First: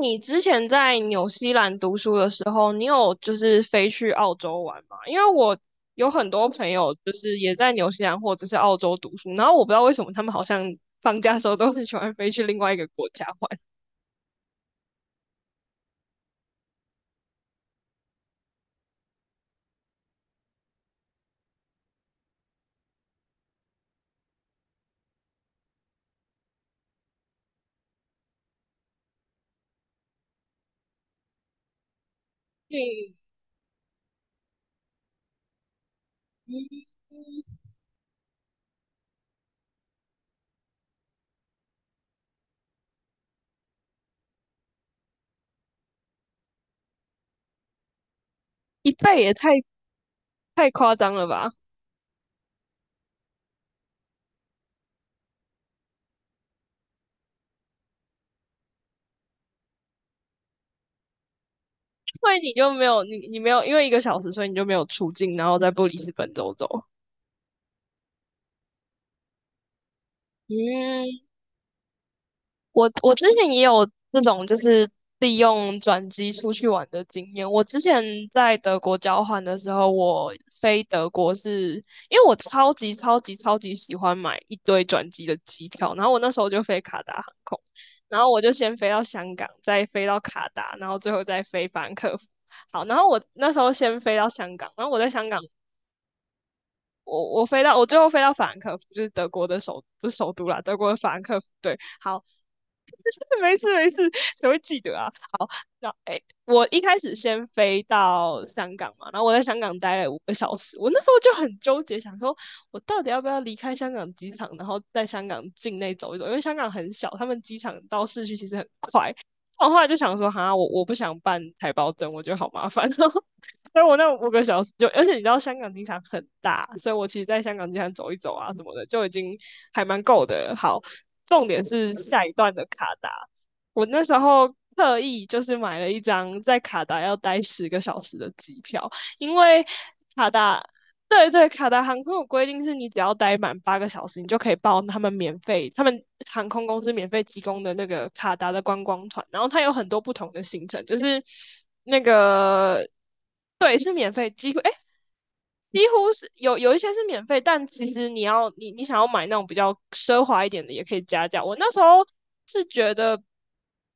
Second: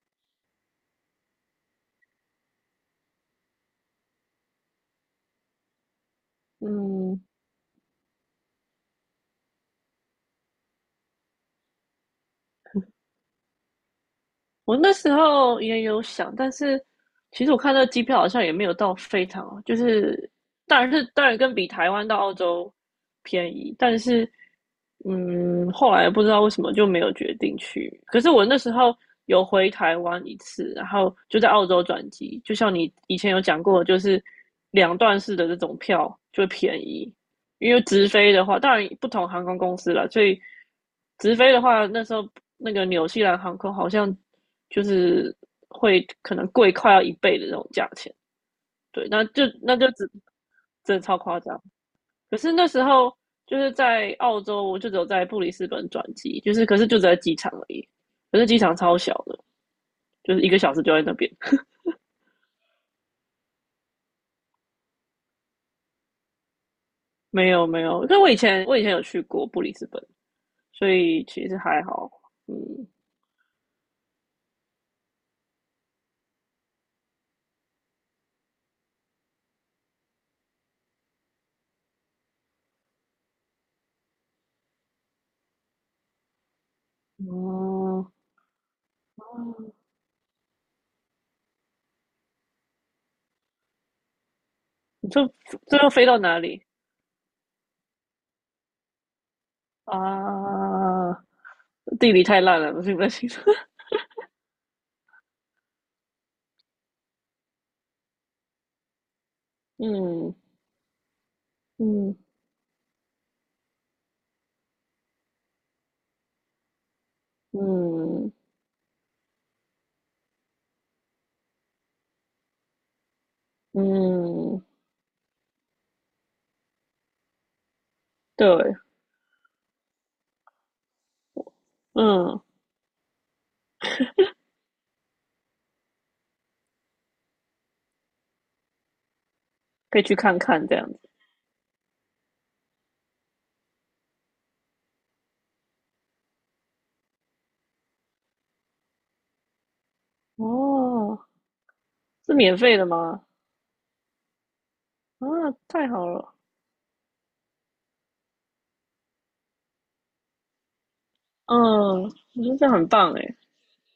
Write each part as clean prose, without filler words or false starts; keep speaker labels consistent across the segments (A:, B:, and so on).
A: 你之前在纽西兰读书的时候，你有就是飞去澳洲玩吗？因为我有很多朋友就
B: 嗯，
A: 是也在纽西兰或者是澳洲读书，然后我不知道为什么他们好像放假的时候都很喜欢飞去另外一个国家玩。
B: 我那时候也有想，但是其实我看那个机票好像也没有到非常啊，就是当然跟比台湾到澳洲便宜，但是嗯，后来不知道为什么就没有决定去。可是我那时候有回台湾一次，然后就在澳洲转机，就像你
A: 嗯，
B: 以前有讲过，就是两段式的这种票就便
A: 嗯
B: 宜，因为直飞的话，当然不同航空公司了，所以直飞的话，那时候那个纽西兰航空好像就是会可能贵快要一倍的那种价钱。
A: 一
B: 对，
A: 倍
B: 那
A: 也
B: 就
A: 太
B: 那就只
A: 太夸
B: 真的
A: 张
B: 超
A: 了
B: 夸
A: 吧？
B: 张。可是那时候就是在澳洲，我就只有在布里斯本转机，就是可是就只在机场而已，可是机场超小的，就是一个小时就在那边。
A: 所以你没有因为一个小时，所以你就没有出境，然后在布里斯本走走。
B: 没有没有，但我以前有去过布里斯本，所
A: 嗯，
B: 以其实还好，嗯。
A: 我之前也有这种就是利用转机出去玩的经验。我之前在德国交换的时候，我飞德国是因为我超级超级超级喜欢买一堆转机的机票，然后我那时候就飞卡达航空，
B: 哦
A: 然后我就先飞到香港，
B: 哦，
A: 再飞到卡达，然后最后再飞法兰克福。好，然后我那时候先飞到香港，然后我在
B: 这
A: 香港，
B: 这要飞到哪里
A: 我最后飞到法兰克福，就是德国的不是首都啦，德国的法
B: 啊？
A: 兰克福。对，
B: 地理
A: 好。
B: 太烂了，不行不行。
A: 没事 没事，谁会记得啊？好，那我一开始先飞到香港嘛，然后我在香港待了五个
B: 嗯
A: 小时，我那时候就很纠结，想
B: 嗯
A: 说我到底要不要离开香港机场，然后在香港境内走一走，因为香港很小，他们机场到市
B: 嗯
A: 区其实很快。我后来就想说，我不想办台胞证，我觉得好麻烦哦。所以我那五个小
B: 嗯，
A: 时就，而且你知道香港机场很大，所以我其实在香港机场走一走啊什么
B: 对，
A: 的，就已经还蛮够的了好，重点是下一
B: 嗯，
A: 段的卡达，我那时候特意就是买了一张在卡达要待10个小时的机票，因为
B: 可以去
A: 卡
B: 看看
A: 达。
B: 这样子。
A: 对对，卡达航空有规定是你只要待满八个小时，你就可以报他们免费，他们航空公司免费提供的那个卡达的观光团，然后它有很多不同的行程，就
B: 哦，
A: 是那
B: 是免费的
A: 个
B: 吗？
A: 对是免费，几乎哎
B: 啊，
A: 几
B: 太好
A: 乎是
B: 了。
A: 有一些是免费，但其实你想要买那种比较奢华一点的，也可以加价。我那时
B: 嗯，
A: 候
B: 我觉得
A: 是
B: 这样很
A: 觉
B: 棒
A: 得，
B: 哎。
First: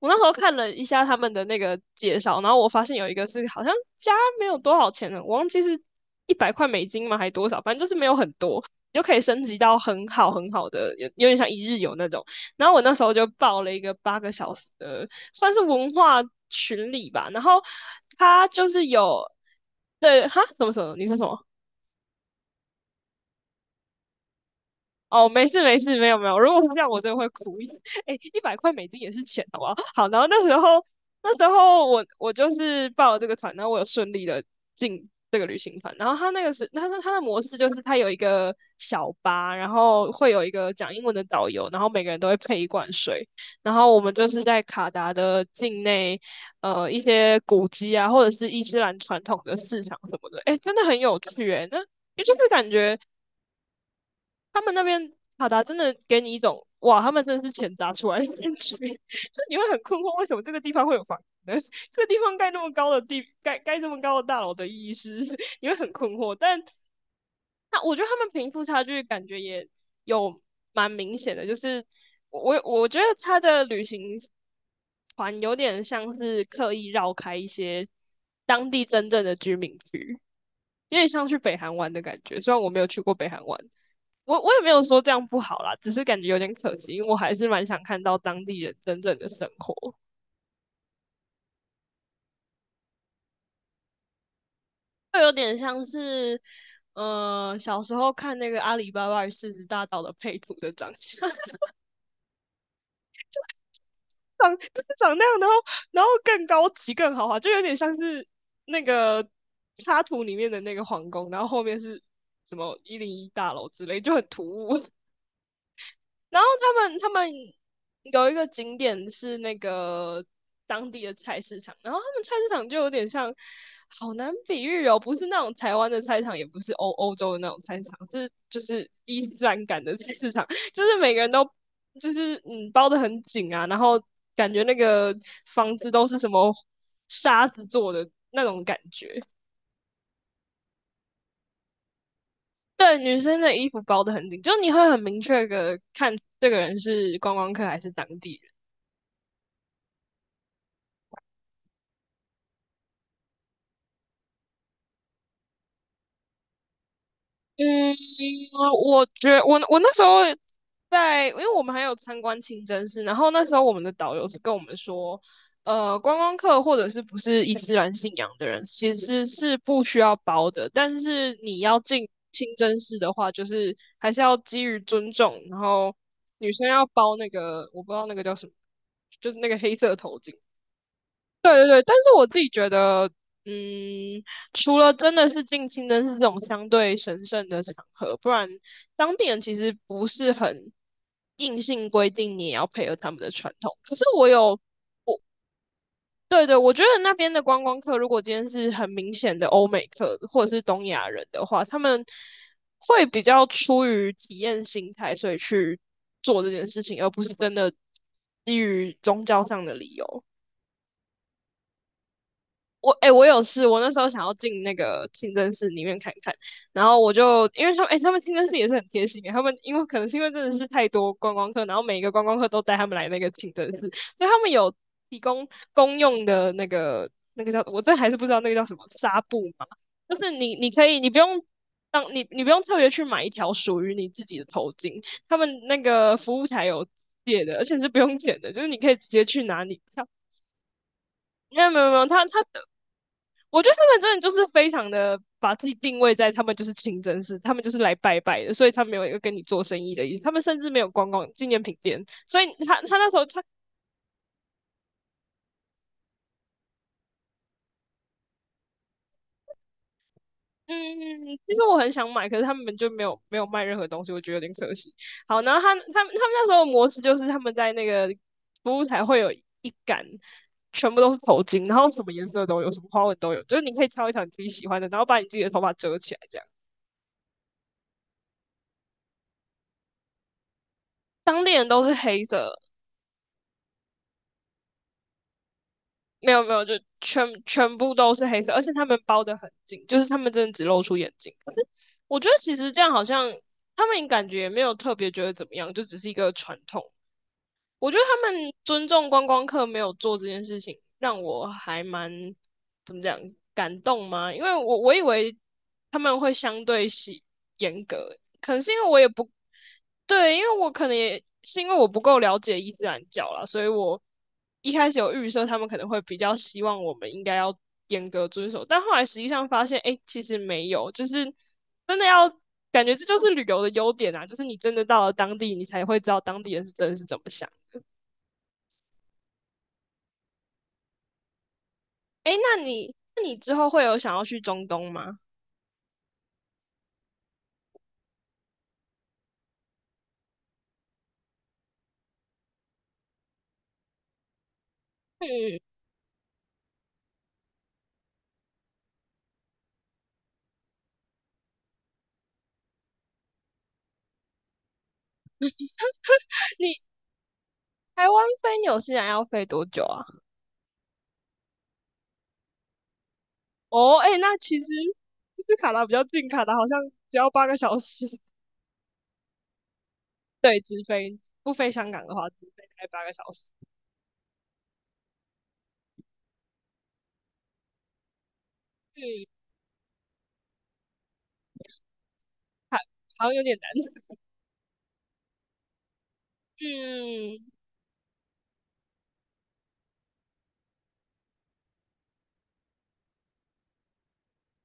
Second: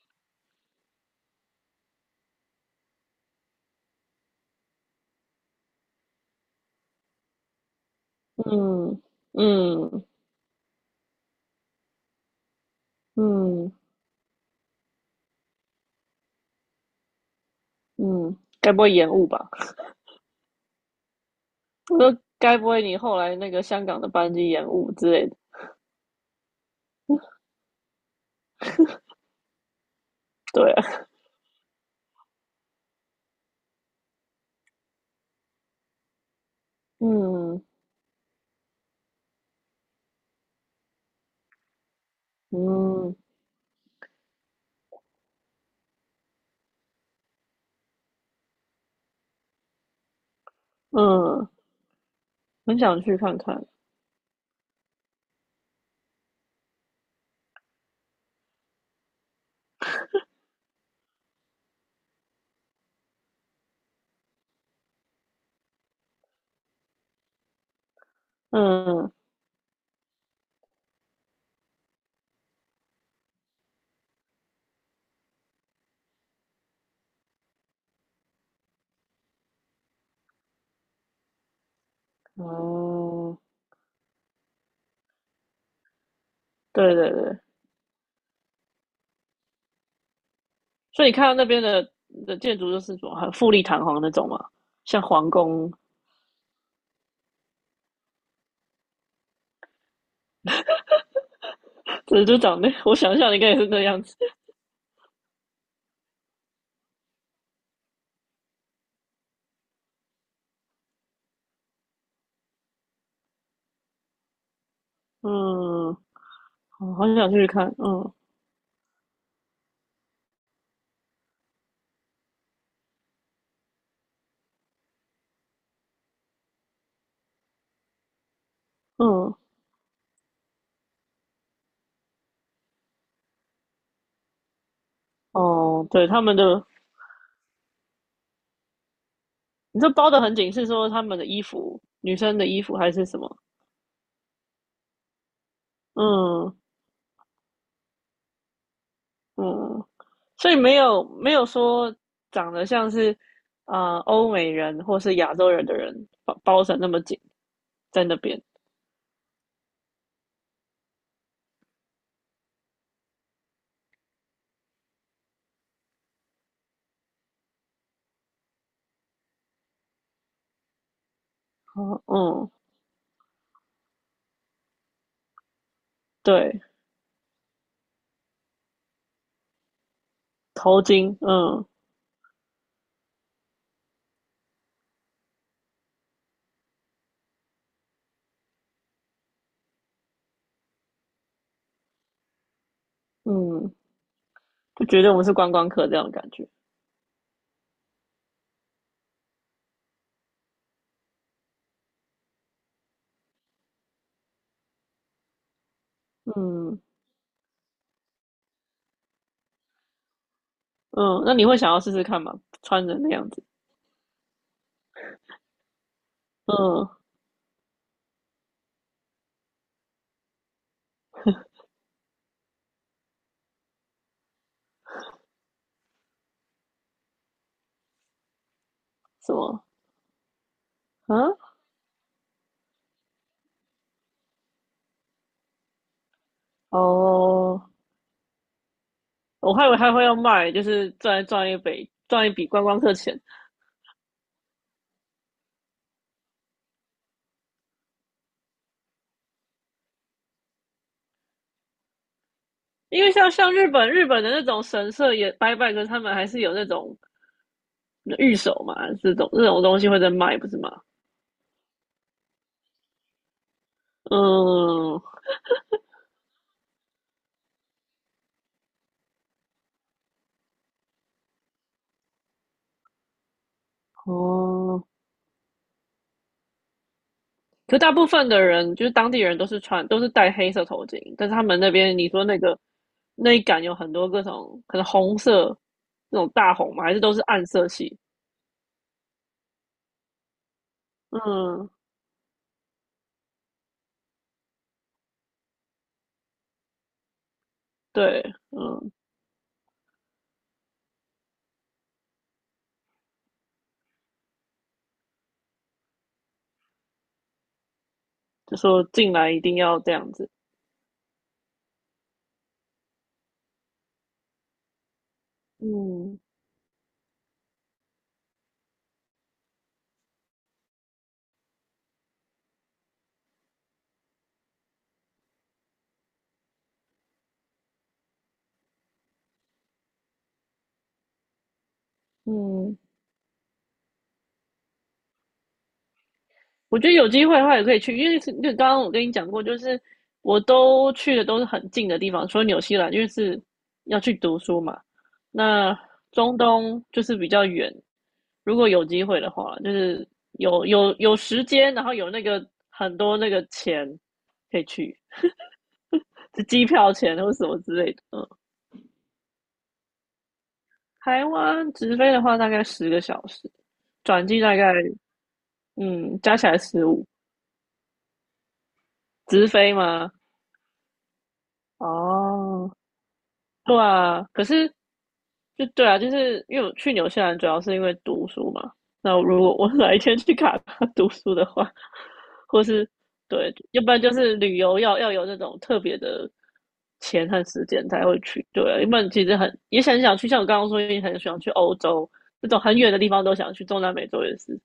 A: 我那时候看了一下他们的那个介绍，然后我发现有一个是好像加没有多少钱的，我忘记是一百块美金嘛，还多少，反正就是没有很多，你就
B: 嗯
A: 可以升级到
B: 嗯
A: 很好很好的，有点像一日游那种。然后我那时候就报
B: 嗯
A: 了一个八个小时的，算是文化群里吧，然后
B: 嗯，
A: 他就
B: 该不
A: 是
B: 会延
A: 有。
B: 误吧？
A: 对，什么什么？你说什么？
B: 我说该不会你后来那个香港的班机延误之类
A: 哦，
B: 的？
A: 没事没事，没有没有。如果是这样，我真的会哭。哎，100块美金也是钱，好不好？好，然后那时
B: 对
A: 候
B: 啊，
A: 那时候我就是报了这个团，然后我有顺利的进这个旅行团。然后他的模式
B: 嗯
A: 就是他有一个小巴，然后会有一个讲英文的导游，然后每个人都会配一罐
B: 嗯
A: 水。然后我们就是在卡达的境内，一些古迹啊，或者是伊斯兰传统的市场什么的。哎，真的很有
B: 嗯，
A: 趣哎，那。也就是感
B: 很
A: 觉
B: 想去看看。
A: 他们那边卡达真的给你一种哇，他们真的是钱砸出来的感觉，就你会很困惑，为什么这个地方会有房子呢 这个地方盖这么高的大楼的意义是，你会很困惑。但那我觉得他们贫富差距
B: 嗯，
A: 感觉也有蛮明显的，就是我觉得他的旅行团有点像是刻意绕开一些当地真正的居民区，有点像去北韩玩的感觉。虽然我没有去过北
B: 哦，
A: 韩玩。我也没有说这样不好啦，只是感觉有点可惜，
B: 对
A: 因为
B: 对
A: 我还
B: 对，
A: 是蛮想看到当地人真正的生活，
B: 所以你看到那边的建筑就是什么很富丽堂皇那种嘛，像
A: 会
B: 皇
A: 有点
B: 宫。
A: 像是，小时候看那个阿里巴巴与四十大盗的配图的长相，
B: 对，就长那，我想象应该也是那样 子。
A: 长就是长那样，然后更高级更豪华，就有点像是那个插图里面的那个皇宫，然后后面是什么101大楼之类，就很突兀。
B: 嗯，
A: 然后他
B: 好
A: 们他
B: 好想
A: 们
B: 去看。嗯
A: 有一个景点是那个当地的菜市场，然后他们菜市场就有点像，好难比喻哦，不是那种台湾的菜市场，也不是欧洲的那种菜市场，是就是伊
B: 嗯，
A: 斯兰感的菜市场，就是每个人都就是包的很紧啊，然后感觉那个房
B: 哦，
A: 子都
B: 对，
A: 是
B: 他
A: 什
B: 们
A: 么
B: 的，
A: 沙子做的那种感觉。
B: 你这包的很紧，是说他们的衣服，女生的衣服还
A: 对，
B: 是
A: 女
B: 什么？
A: 生的衣服包的很紧，就你会很明确的看这
B: 嗯
A: 个人是观光客还是当地人。
B: 嗯，所以没有说长得像是啊欧美人或是亚洲人的人包成那么紧
A: 嗯，
B: 在那边。
A: 我觉我我那时候在，因为我们还有参观清真寺，然后那时候我们的导游是跟我们说，观光客或者是不是伊斯兰信仰的人，其实是不需要包的，但是你要
B: 哦
A: 进清
B: 嗯。
A: 真寺的话，就是还是要基于尊重，然后女
B: 对，
A: 生要包那个，我不知道那个叫什么，就是那个黑色头巾，
B: 头巾，
A: 对
B: 嗯
A: 对对，但是我自己觉得，嗯，除了真的是近亲灯是这种相对神圣的场合，不然当地人其实不是很硬性规定你也要配合他们的传
B: 嗯，
A: 统。可是我有，
B: 就觉得我们是观光客这样的感
A: 对
B: 觉。
A: 对，我觉得那边的观光客，如果今天是很明显的欧美客或者是东亚人的话，他们会比较出于体验心态，所以去做这件
B: 嗯
A: 事情，而不是真的基于宗教上的理由。
B: 嗯，那你会想要试试看吗？穿
A: 我
B: 人
A: 哎、
B: 那
A: 欸我
B: 样
A: 有
B: 子，
A: 事，我那时候想要进那个清真寺里面看看，然
B: 嗯，
A: 后我就因为说，他们清真寺也是很贴心欸他们因为可能是因为真的是太多观光客，然后每一个观光客都带他们来那个清真寺，所以他们有提供公用的那个叫我这还是不知道那个叫什么纱
B: 什
A: 布
B: 么
A: 嘛，就是你你可以你不用
B: 啊？
A: 当你你不用特别去买一条属于你自己的头巾，他们那个服务台有借的，
B: 哦，
A: 而且是不用钱的，就是你可以直接去
B: 我
A: 拿
B: 还以为
A: 你
B: 他会
A: 票。
B: 要卖，就是赚赚一
A: 没有没有
B: 笔
A: 没有，他
B: 赚
A: 他
B: 一笔观光客钱，
A: 我觉得他们真的就是非常的把自己定位在他们就是清真寺，他们就是来拜拜的，所以他没有一个跟你做生意的意思，他们甚至没有逛逛纪念品店，所以他
B: 因
A: 那
B: 为
A: 时候
B: 像
A: 他
B: 像日本的那种神社也拜拜，可是他们还是有那种御守嘛，这种东西会在卖，不是
A: 嗯，
B: 吗？
A: 其实我很想买，可是他们就没有卖任何东西，我觉得有点可惜。
B: 嗯，
A: 好，然后他们那时候的模式就是他们在那个服务台会有一杆。全部都是头巾，然后什么颜色都有，什么花纹都有，就是你可以挑一条你自己喜欢
B: 哦。
A: 的，然后把你自己的头发遮起来，这样。
B: 可大部分的人就是当地人都是戴黑色头巾，但是他
A: 当地
B: 们
A: 人
B: 那
A: 都是
B: 边你
A: 黑
B: 说那
A: 色，
B: 个那一杆有很多各种可能红色那种
A: 没有没
B: 大
A: 有，就
B: 红嘛，还是都是
A: 全
B: 暗色
A: 全部
B: 系。
A: 都是黑色，而且他们包得很紧，就是他们真的只露出眼睛。可是
B: 嗯，
A: 我觉得其实这样好像他们感觉也没有特别觉得怎么样，就只是一个传统我觉得
B: 对，
A: 他们尊
B: 嗯，
A: 重观光客没有做这件事情，让我还蛮怎么讲感动吗？因为我以为他们会相对严格，可
B: 就
A: 能是因
B: 说
A: 为我也
B: 进来
A: 不
B: 一定要这样子。
A: 对，因为我可能也是因为我不够了解伊斯兰教啦，所以我一开始有预设他们可能会比
B: 嗯
A: 较希望我们应该要严格遵守，但后来实际上发现，哎，其实没有，就是真的要感觉这就是旅游的优点啊，就是你真的到了当地，你才会知道当地人是真的是怎么想。哎，那
B: 嗯。
A: 你那你之后会有想要去中东吗？
B: 我觉得有机会的话也可以去，因为是就刚刚我跟你讲过，就是我都去的都是很近的地方，除了纽西兰，因为是要去读书嘛。
A: 嗯，
B: 那中东就是比较远，如果有机会的话，就是有时间，然后有那个很多那个钱可以去，是机
A: 你
B: 票钱或什么之类的。
A: 台湾
B: 嗯，
A: 飞纽西兰要飞多久啊？
B: 台湾直飞的话大概10个小时，
A: 哦，哎，
B: 转
A: 那
B: 机大
A: 其实
B: 概
A: 其实卡达比较
B: 嗯
A: 近，
B: 加
A: 卡
B: 起
A: 达
B: 来
A: 好像
B: 15。
A: 只要八个小时。
B: 直飞吗？
A: 对，直飞，不飞香港的话，直飞
B: 哦。
A: 大概八个小时。
B: 对啊，可是就对啊，就是因为我去纽西兰主要是因为读书嘛。那
A: 嗯，
B: 如果我 哪一天去卡达 读书的话，或
A: 还
B: 是
A: 好像有
B: 对，
A: 点
B: 要不然
A: 难。
B: 就是旅游要有那种特别的钱
A: 嗯，
B: 和时间才会去。对啊，要不然其实很也很想去，像我刚刚说，也很想去欧洲这种很远的地方都想去，中南美洲也是。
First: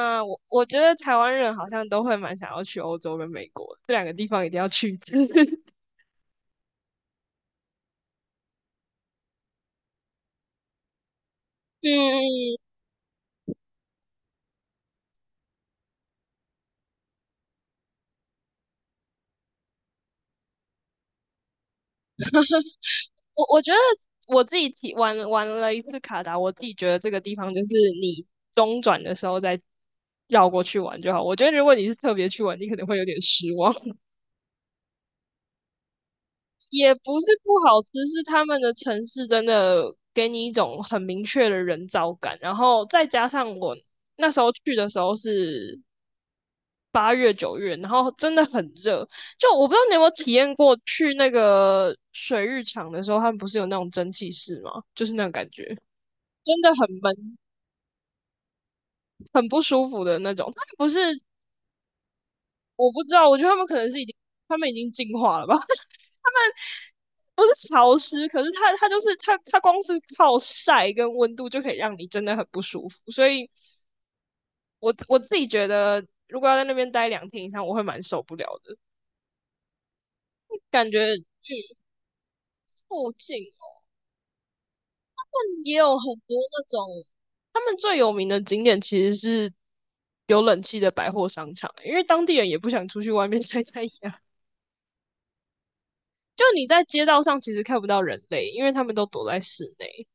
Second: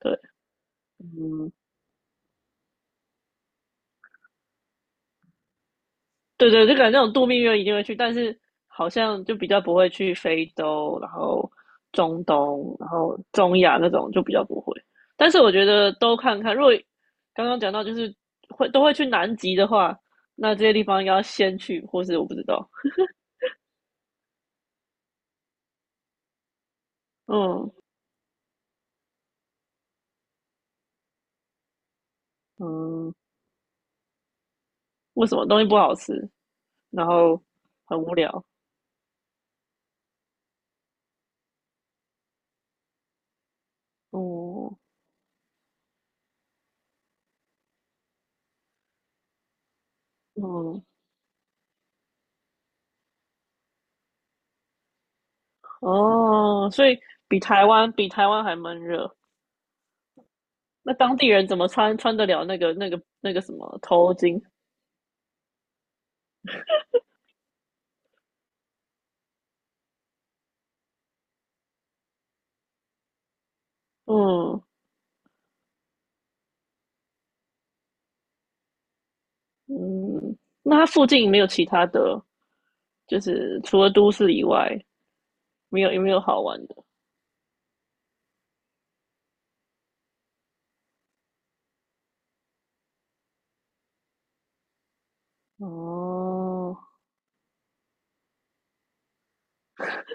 B: 对，
A: 我觉得台湾
B: 嗯，
A: 人好像都会蛮想要去欧洲跟美国这两个地方，一定要去一次。
B: 对对，就感觉那种度蜜月一定会去，但是好像就比较不会去非洲，然后
A: 嗯嗯
B: 中
A: 嗯
B: 东，然后中亚那种就比较不会。但是我觉得都看看，如果刚刚讲到就是会都会去南极的话，那这些地方应该要先去，或是我不知道，
A: 我觉得我自己玩了一次卡达，我自己觉得这个地方就
B: 嗯
A: 是你中转的时候再绕过去玩就好。我觉得如果你是特别去玩，你可能会有
B: 嗯，
A: 点失望。
B: 为什么东西不好吃，
A: 也
B: 然
A: 不是
B: 后
A: 不好吃，
B: 很无
A: 是
B: 聊，
A: 他们的城市真的给你一种很明确的人造感。然后再加上我那时候去
B: 嗯
A: 的时候是8月9月，然后真的很热。就我不知道你有没有体验过
B: 嗯
A: 去那个水浴场的时候，他们不是有那种蒸汽室吗？就是那种感觉。真
B: 哦，
A: 的很
B: 所以
A: 闷，
B: 比台湾还闷热。
A: 很不舒服的那种。他们不
B: 那当
A: 是，
B: 地人怎么穿得了那个那
A: 我不
B: 个
A: 知道，
B: 那
A: 我
B: 个
A: 觉得
B: 什
A: 他们可
B: 么
A: 能是已经，
B: 头巾？
A: 他们已经进化了吧？不是潮湿，可是它光是靠晒跟温度就可以让你真的很不舒服。所以
B: 嗯，
A: 我自己觉得，如果要在那边待2天以上，我会蛮受不了的，
B: 那它
A: 感觉
B: 附近没有其他的，
A: 附
B: 就
A: 近
B: 是除了都市以外，
A: 也
B: 没有
A: 有
B: 有没
A: 很
B: 有
A: 多
B: 好
A: 那
B: 玩的？
A: 种，他们最有名的景点其实是有冷气的百货商场欸，因为当地人也不想出去外面晒太阳。就你
B: 哦，
A: 在街道上其实看不到人类，因为他们都躲在室内。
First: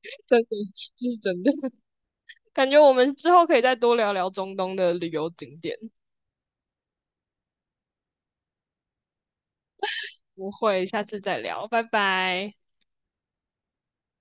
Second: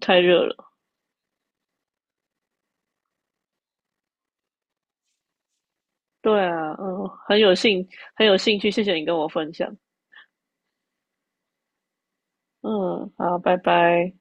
B: 太
A: 真的，
B: 热了。
A: 这是真的。感觉我们之后可以再多聊聊中东的旅游景点。
B: 对啊，嗯，很有兴趣，谢谢你跟我分享。
A: 不会，下次再聊，拜拜。
B: 嗯，好，拜拜。